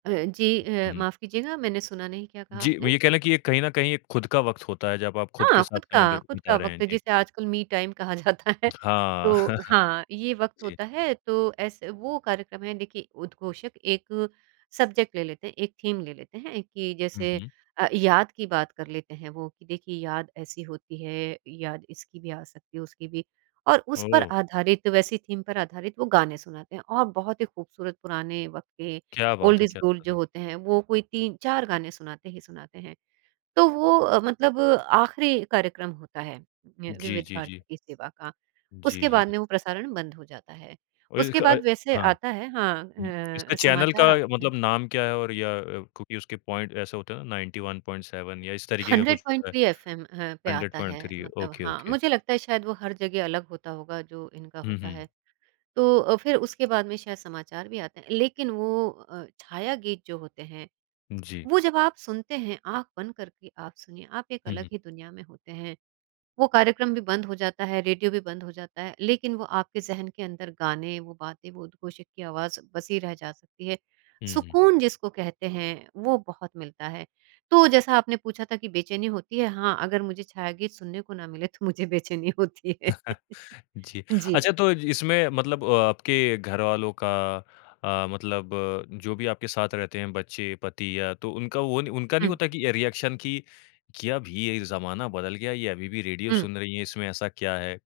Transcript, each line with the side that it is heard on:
right: अ, जी अ,
left: हुँ।
right: माफ़ कीजिएगा, मैंने सुना नहीं क्या कहा
left: जी, मैं
right: आपने?
left: ये कह लें कि एक कहीं न कहीं एक खुद का वक़्त होता है, जब आप खुद
right: हाँ,
left: के साथ
right: खुद
left: समय
right: का
left: बि
right: खुद का
left: बिता रहे हैं।
right: वक़्त
left: जी।
right: जिसे आजकल मी टाइम कहा जाता है।
left: हाँ।
right: तो हाँ, ये वक़्त
left: जी।
right: होता है तो ऐसे वो कार्यक्रम है देखिए उद्घोषक एक सब्जेक्ट ले लेते हैं, एक थीम ले लेते हैं, कि
left: हुँ,
right: जैसे
left: हुँ।
right: अ, याद की बात कर लेते हैं वो, कि देखिए याद ऐसी होती है, याद इसकी भी आ सकती है, उसकी भी। और उस पर
left: ओह!
right: आधारित वैसी थीम पर आधारित वो गाने सुनाते हैं और बहुत ही खूबसूरत पुराने वक़्त के,
left: क्या
right: ओल्ड
left: बात है
right: इज
left: क्या
right: गोल्ड
left: बात
right: जो
left: है।
right: होते हैं, वो कोई 3 4 गाने सुनाते ही सुनाते हैं। तो वो अ, मतलब आख़िरी कार्यक्रम होता है, वि
left: जी,
right: विविध
left: जी, जी।
right: भारती की सेवा का,
left: जी,
right: उसके
left: जी।
right: बाद में वो प्रसारण बंद हो जाता है। उसके
left: ओइलक अए
right: बाद वैसे
left: हाँ।
right: आता है, हाँ
left: हुँ। इसका
right: ह
left: चैनल का
right: समाचार आते हैं।
left: मतलब नाम क्या है? और या क्योंकि उसके पॉइंट, ऐसा होता हैं ना 91.7 या इस तरीके का
right: हंड्रेड
left: कुछ
right: पॉइंट
left: होता है।
right: थ्री एफ एम अ, पे
left: हंड्रेड
right: आता है,
left: पॉइंट थ्री
right: मतलब
left: ओके,
right: हाँ,
left: ओके।
right: मुझे लगता है शायद वो हर जगह अलग होता होगा जो इनका
left: हुँ,
right: होता
left: हुँ।
right: है। तो अ, फिर उसके बाद में शायद समाचार भी आते हैं, लेकिन वो अ, छाया गीत जो होते हैं,
left: जी।
right: वो जब आप सुनते हैं आँख बंद करके आप सुनिए, आप एक
left: हुँ,
right: अलग
left: हुँ।
right: ही दुनिया में होते हैं। वो कार्यक्रम भी बंद हो जाता है, रेडियो भी बंद हो जाता है लेकिन वो आपके ज़हन के अंदर गाने, वो बातें, वो उद्घोषक की आवाज़ बसी रह जा सकती है,
left: हुँ, हुँ।
right: सुकून जिसको कहते हैं वो बहुत मिलता है। तो जैसा आपने पूछा था कि बेचैनी होती है, हाँ अगर मुझे छायागीत सुनने को ना मिले तो मुझे बेचैनी होती है।
left: जी।
right: जी।
left: अच्छा तो इसमें मतलब आपके घरवालों का अ, मतलब जो भी आपके साथ रहते हैं बच्चें, पति या तो उनका वो नहीं उनका नहीं
right: हुँ।
left: होता कि ये रिएक्शन कि कि अब ये ज़माना बदल गया, ये अभी भी रेडियो
right: हुँ।
left: सुन रही हैं, इसमें ऐसा क्या है?